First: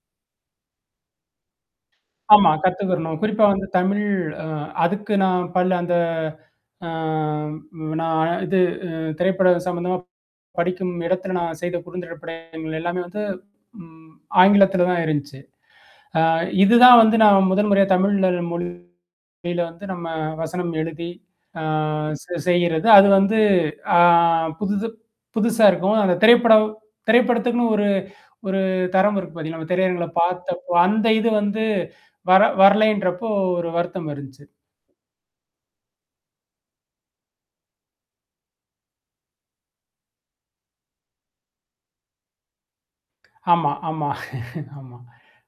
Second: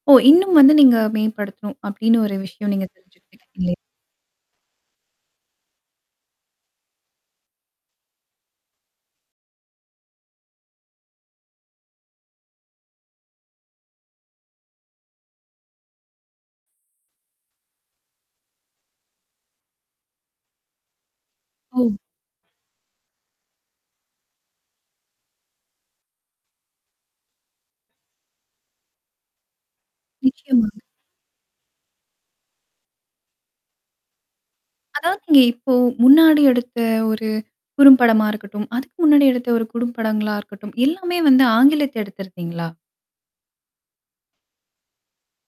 ஓ! இன்னும் வந்து நீங்க மேம்படுத்தணும். அப்டின்னு ஒரு ஆமா விஷயம் நீங்க கத்துக்கிறணும். குறிப்பா தெரிஞ்சிருப்பீங்க வந்து இல்லையா? தமிழ் அ அதுக்கு நான் பல அந்த ஆ நான் இது அ திரைப்பட சம்மந்தமா படிக்கும் இடத்துல நான் செய்த குறுந்திரப்படங்கள் எல்லாமே வந்து ம் ஆங்கிலத்தில தான் இருந்துச்சு. அ இதுதான் வந்து நான் முதன் முறையா தமிழ்ல மொழில வந்து நம்ம வசனம் எழுதி. ஆ ஓ. ச செய்கிறது. அது வந்து ஆ புதுது புதுசா இருக்கும். அந்த திரைப்படம் திரைப்படத்துக்குன்னு ஒரு ஒரு தரம் இருக்கு பாார்த்தீங்களா, நம்ம திரையரங்கள நிச்சயமா. பார்த்தப்போ, அந்த இது வந்து வர வரலைன்றப்போ ஒரு வருத்தம் இருந்துச்சு. அதாவதுங்க இப்போ முன்னாடி எடுத்த ஒரு குறும்படமா இருக்கட்டும், அதுக்கு முன்னாடி எடுத்த ஒரு குறும்படங்களா இருக்கட்டும். எல்லாமே வந்து ஆங்கிலத்துல எடுத்திருக்கீங்களா? ஆமா, ஆமா ஆமா.